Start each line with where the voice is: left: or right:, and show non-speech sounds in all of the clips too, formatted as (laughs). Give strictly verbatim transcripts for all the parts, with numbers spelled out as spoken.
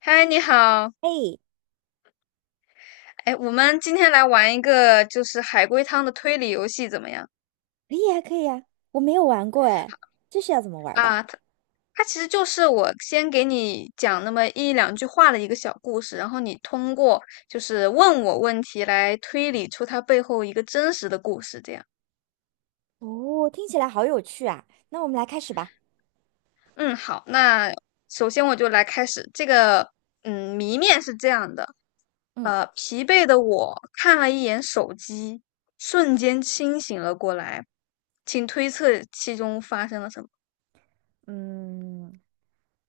left: 嗨，你好。
right: 哎，
left: 哎，我们今天来玩一个就是海龟汤的推理游戏，怎么样？
right: 可以啊，可以啊，我没有玩过哎，这是要怎么玩的？
left: 啊，它它其实就是我先给你讲那么一两句话的一个小故事，然后你通过就是问我问题来推理出它背后一个真实的故事，这样。
right: 哦，听起来好有趣啊！那我们来开始吧。
left: 嗯，好，那首先我就来开始这个，嗯，谜面是这样的。
right: 嗯
left: 呃，疲惫的我看了一眼手机，瞬间清醒了过来，请推测其中发生了什么。
right: 嗯，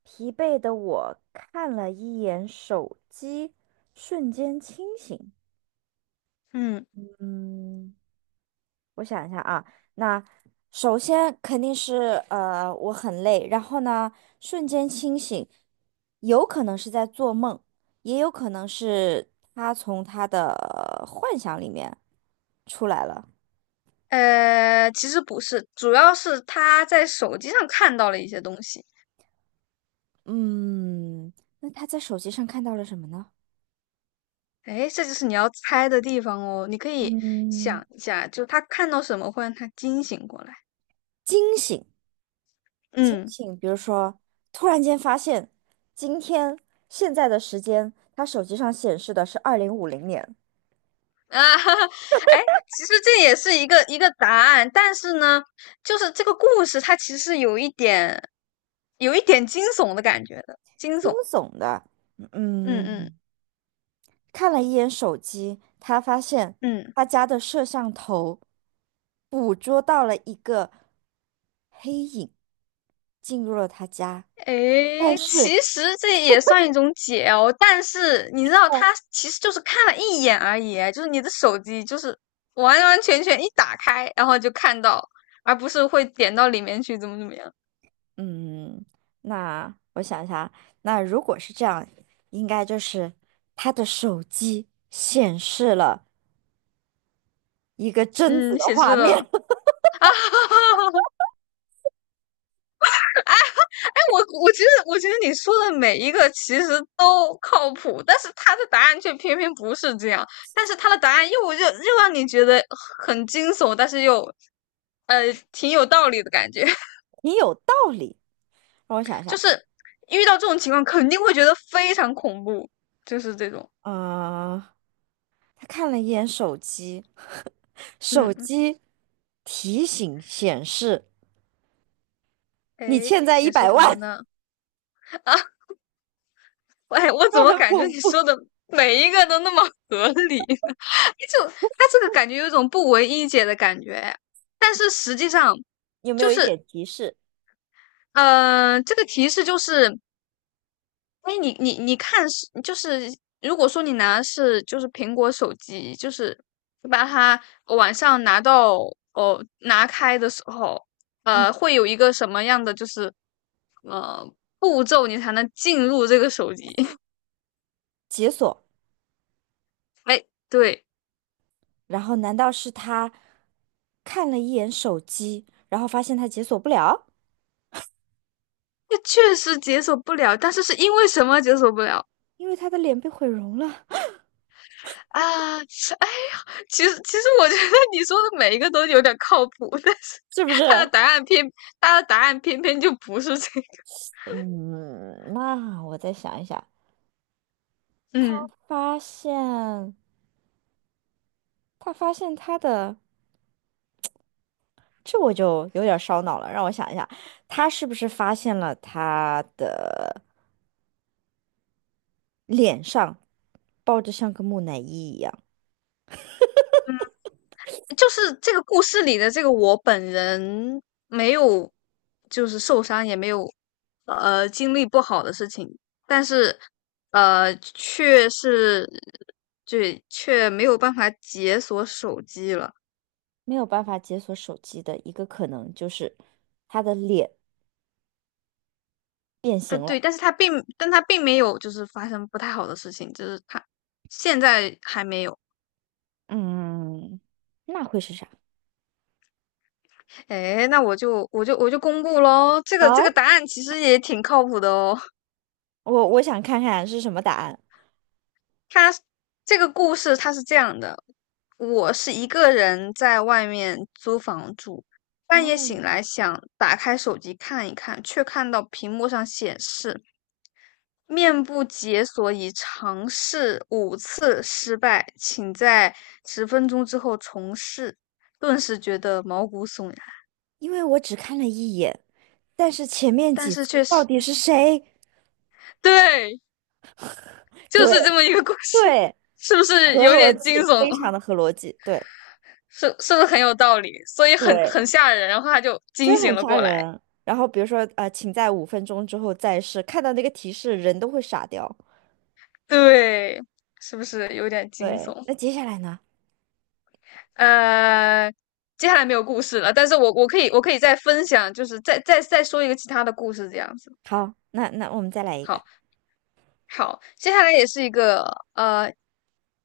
right: 疲惫的我看了一眼手机，瞬间清醒。
left: 嗯。
right: 嗯，我想一下啊，那首先肯定是呃我很累，然后呢瞬间清醒，有可能是在做梦，也有可能是他从他的呃幻想里面出来了。
left: 呃，其实不是，主要是他在手机上看到了一些东西。
right: 嗯，那他在手机上看到了什么呢？
left: 哎，这就是你要猜的地方哦。你可以
right: 嗯，
left: 想一下，就他看到什么会让他惊醒过来。
right: 惊醒，惊
left: 嗯
right: 醒，比如说，突然间发现，今天现在的时间，他手机上显示的是二零五零年。
left: 啊，(laughs) 哈哈。哎，其实这也是一个一个答案，但是呢，就是这个故事它其实是有一点，有一点惊悚的感觉的，惊
right: 惊
left: 悚。
right: 悚的，
left: 嗯嗯
right: 嗯，看了一眼手机，他发现
left: 嗯。
right: 他家的摄像头捕捉到了一个黑影进入了他家，但
left: 诶，
right: 是。
left: 其实这也算一种解哦，但是你知道，他其实就是看了一眼而已，就是你的手机就是完完全全一打开，然后就看到，而不是会点到里面去，怎么怎么样。
right: 嗯，那我想一下，那如果是这样，应该就是他的手机显示了一个贞子
left: 嗯，
right: 的
left: 显示
right: 画
left: 了
right: 面。
left: 啊！(laughs) 哎，我我觉得，我觉得你说的每一个其实都靠谱，但是他的答案却偏偏不是这样，但是他的答案又又又让你觉得很惊悚，但是又呃挺有道理的感觉。
right: (laughs) 你有道理。让我想一下，
left: 就是遇到这种情况，肯定会觉得非常恐怖，就是这种。
right: 嗯、他看了一眼手机，(laughs) 手
left: 嗯嗯，
right: 机提醒显示你
left: 哎，
right: 欠债一
left: 显示
right: 百
left: 什么
right: 万，
left: 呢？
right: (laughs)
left: 啊，喂，我怎
right: 就
left: 么
right: 很
left: 感觉
right: 恐
left: 你说
right: 怖。
left: 的每一个都那么合理呢？(laughs) 就他这个感觉有一种不唯一解的感觉，但是实际上
right: 有没
left: 就
right: 有一
left: 是，
right: 点提示？
left: 呃，这个提示就是哎，你你你看是就是，如果说你拿的是就是苹果手机，就是你把它晚上拿到哦拿开的时候，
right: 嗯，
left: 呃，会有一个什么样的就是呃步骤你才能进入这个手机？(laughs)
right: 解锁。
left: 哎，对，
right: 然后难道是他看了一眼手机，然后发现他解锁不了？
left: 那确实解锁不了，但是是因为什么解锁不了
right: 因为他的脸被毁容了。
left: 啊？哎呀，其实其实我觉得你说的每一个都有点靠谱，但是
right: 是不是？
left: 他的答案偏他的答案偏偏就不是这个。
right: 嗯，那我再想一想，他
left: 嗯。
right: 发现他发现他的，这我就有点烧脑了，让我想一下，他是不是发现了他的脸上抱着像个木乃伊一样，
left: 就是这个故事里的这个我本人没有，就是受伤，也没有呃经历不好的事情，但是呃却是对却没有办法解锁手机了。
right: 没有办法解锁手机的一个可能就是他的脸变
left: 呃，
right: 形了。
left: 对，但是他并但他并没有就是发生不太好的事情，就是他现在还没有。
right: 嗯，那会是啥？
left: 哎，那我就我就我就公布喽，这个这个
right: 好，
left: 答案其实也挺靠谱的哦。
right: 我我想看看是什么答案。
left: 他这个故事他是这样的：我是一个人在外面租房住，半夜
right: 哦，
left: 醒来想打开手机看一看，却看到屏幕上显示面部解锁已尝试五次失败，请在十分钟之后重试。顿时觉得毛骨悚然。
right: 因为我只看了一眼。但是前面
left: 但
right: 几
left: 是
right: 次
left: 确
right: 到
left: 实
right: 底是谁？
left: (laughs) 对，就
right: 对
left: 是这么一个故事。(laughs)
right: 对，
left: 是不是
right: 合
left: 有
right: 逻
left: 点惊
right: 辑，
left: 悚？
right: 非常的合逻辑，对
left: 是是不是很有道理？所以很
right: 对，
left: 很吓人，然后他就惊
right: 真的
left: 醒
right: 很
left: 了
right: 吓
left: 过来。
right: 人。然后比如说呃，请在五分钟之后再试，看到那个提示人都会傻掉。
left: 对，是不是有点惊
right: 对，
left: 悚？
right: 那接下来呢？
left: 呃，接下来没有故事了，但是我我可以我可以再分享，就是再再再说一个其他的故事这样子。
right: 好，那那我们再来一个
left: 好，好，接下来也是一个呃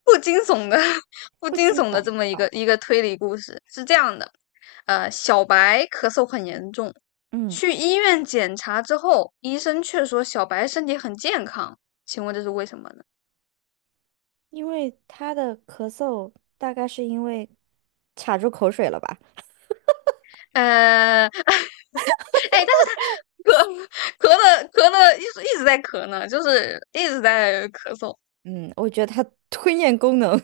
left: 不惊悚的、(laughs) 不
right: 不
left: 惊
right: 惊
left: 悚的这
right: 悚。
left: 么一个
right: 好，
left: 一个推理故事，是这样的。呃，小白咳嗽很严重，
right: 嗯，
left: 去医院检查之后，医生却说小白身体很健康，请问这是为什么呢？
right: 因为他的咳嗽大概是因为卡住口水了吧？
left: 呃，(laughs) 哎，但是他咳咳了咳了，一直一直在咳呢，就是一直在咳嗽。
right: 嗯，我觉得它 (laughs) 吞咽功能，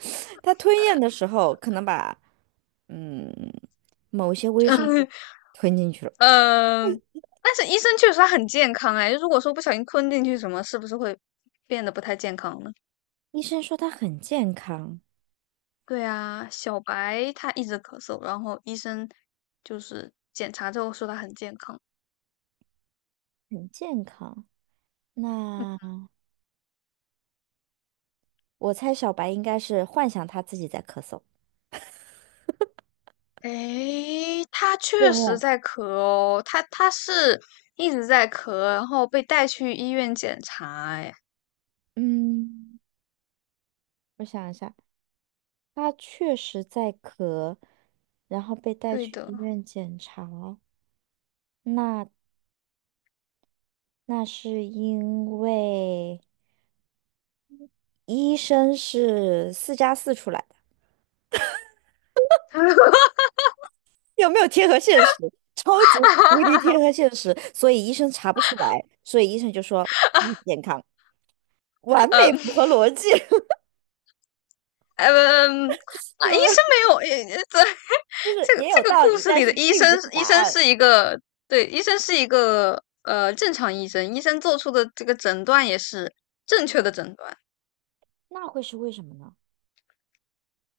right: (laughs) 它吞咽
left: 呃，
right: 的时候可能把嗯某些微生物
left: (laughs)
right: 吞进去了。
left: 嗯、呃但是医生确实他很健康哎，如果说不小心吞进去什么，是不是会变得不太健康呢？
right: 医生说它很健康，
left: 对啊，小白他一直咳嗽，然后医生就是检查之后说他很健康。
right: 很健康。那我猜小白应该是幻想他自己在咳嗽。
left: 嗯，诶，他确
right: 有
left: 实在咳哦，他他是一直在咳，然后被带去医院检查哎，
right: 嗯，我想一下，他确实在咳，然后被带
left: 对
right: 去医
left: 的。
right: 院检查。那那是因为医生是四加四出来。有没有贴合现实？超级无敌贴
left: (laughs)
right: 合现实，所以医生查不出来，所以医生就说很健康，完
left: 呃，
right: 美符合逻辑。(laughs)
left: 嗯，啊，医
right: 有没有？
left: 生没有，呃对。(laughs)
right: 就是
left: 这个
right: 也有
left: 这个
right: 道
left: 故
right: 理，
left: 事
right: 但
left: 里
right: 是
left: 的医
right: 并
left: 生，
right: 不是答
left: 医生
right: 案。
left: 是一个，对，医生是一个呃正常医生，医生做出的这个诊断也是正确的诊断。
right: 那会是为什么呢？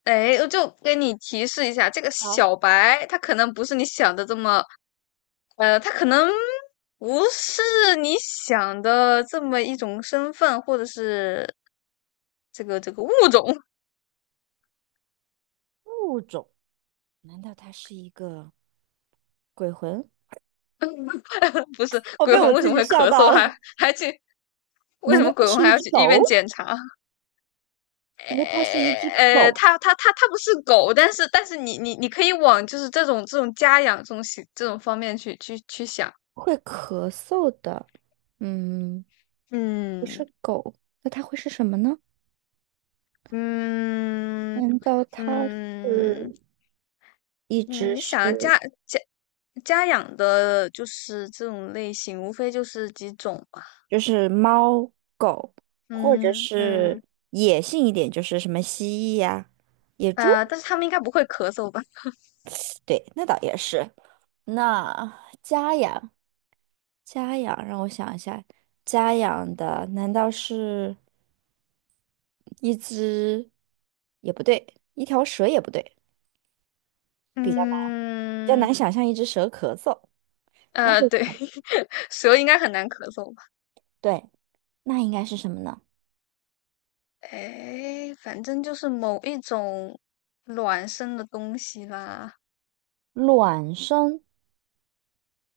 left: 哎，我就给你提示一下，这个
right: 啊，
left: 小白他可能不是你想的这么，呃，他可能不是你想的这么一种身份，或者是这个这个物种。
right: 物种，难道它是一个鬼魂？
left: (laughs) 不是
right: 我
left: 鬼
right: 被
left: 魂
right: 我
left: 为什
right: 自
left: 么
right: 己
left: 会
right: 笑
left: 咳嗽
right: 到
left: 还
right: 了。
left: 还去为
right: 难
left: 什
right: 道
left: 么
right: 它
left: 鬼魂
right: 是
left: 还
right: 一
left: 要
right: 只
left: 去医院
right: 狗？
left: 检查？
right: 因为它是一
left: 呃
right: 只
left: 呃，
right: 狗，
left: 它它它它不是狗，但是但是你你你可以往就是这种这种家养这种这种方面去去去想。
right: 会咳嗽的。嗯，不
left: 嗯
right: 是狗，那它会是什么呢？
left: 嗯
right: 难道它是
left: 嗯
right: 一
left: 嗯，
right: 只
left: 你
right: 是
left: 想家家家养的就是这种类型，无非就是几种吧。
right: 就是猫、狗，或者
left: 嗯
right: 是
left: 嗯。
right: 野性一点，就是什么蜥蜴呀、野猪。
left: 呃，但是他们应该不会咳嗽吧？
right: 对，那倒也是。那家养，家养，让我想一下，家养的难道是一只？也不对，一条蛇也不对，比较
left: 嗯。
right: 难想象一只蛇咳嗽。那
left: 呃，
right: 不
left: 对，(laughs) 蛇应该很难咳嗽。
right: 对，那应该是什么呢？
left: 哎，反正就是某一种卵生的东西啦。
right: 卵生？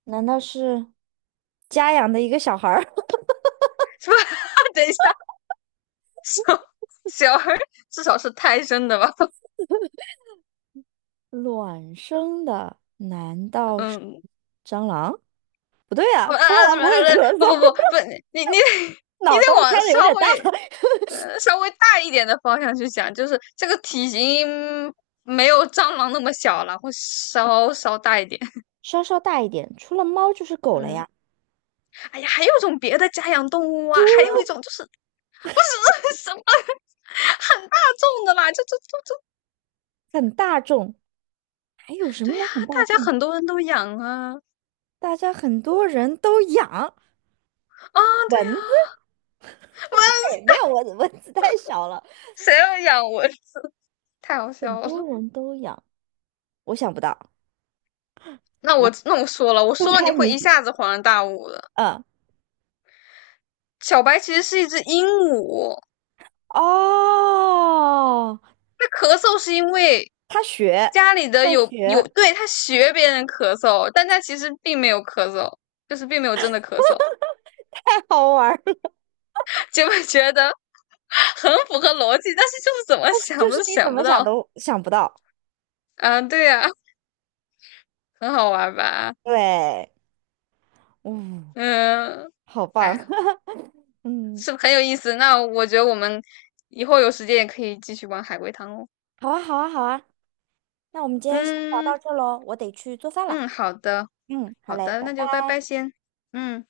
right: 难道是家养的一个小孩儿？
left: (laughs) 是吧？(laughs) 等一下，小小孩儿至少是胎生的吧？(laughs)
right: 卵生的难道是
left: 嗯，
right: 蟑螂？不对啊，
left: 不啊
right: 蟑螂不会咳
left: 啊不不不不不，
right: 嗽。
left: 你你
right: (laughs)
left: 你
right: 脑
left: 得
right: 洞
left: 往
right: 开的
left: 稍
right: 有点大，
left: 微呃稍微大一点的方向去想，就是这个体型没有蟑螂那么小了，会稍稍大一点。
right: (laughs) 稍稍大一点。除了猫就是狗了
left: 嗯，
right: 呀，
left: 哎呀，还有一种别的家养动物啊，还有一种就是不是 (laughs) 什么。很大众的啦，就就就就。
right: 很大众。还有什
left: 对
right: 么
left: 呀、
right: 能很大
left: 大家
right: 众？
left: 很多人都养啊。
right: 大家很多人都养
left: 啊，对
right: 蚊子
left: 呀、不然
right: 呗，没有蚊子，蚊子太小了。
left: 谁要养我？太好
right: 很
left: 笑
right: 多
left: 了。
right: 人都养。我想不到，
left: 那
right: 来
left: 我那我说了，我
right: 公
left: 说了你
right: 开
left: 会
right: 谜
left: 一
right: 底。
left: 下子恍然大悟的。
right: 嗯，
left: 小白其实是一只鹦鹉，
right: 哦，
left: 它咳嗽是因为
right: 他学，
left: 家里的
right: 在
left: 有有，
right: 学，
left: 对，它学别人咳嗽，但它其实并没有咳嗽，就是并没有真的咳嗽。
right: 太好玩儿。
left: 结果觉得很符合逻辑，但是就是怎么
right: 但是就
left: 想
right: 是
left: 都
right: 你怎
left: 想不
right: 么想
left: 到。
right: 都想不到。
left: 啊，对呀、很好玩吧？
right: 对，嗯，
left: 嗯，
right: 好
left: 哎
right: 棒。
left: 呀，
right: (laughs) 嗯，
left: 是很有意思。那我觉得我们以后有时间也可以继续玩海龟汤哦。
right: 好啊，好啊，好啊，那我们今天先聊
left: 嗯
right: 到这喽，我得去做饭了。
left: 嗯，好的。
right: 嗯，好
left: 好
right: 嘞，
left: 的，
right: 拜
left: 那
right: 拜。
left: 就拜拜先。嗯。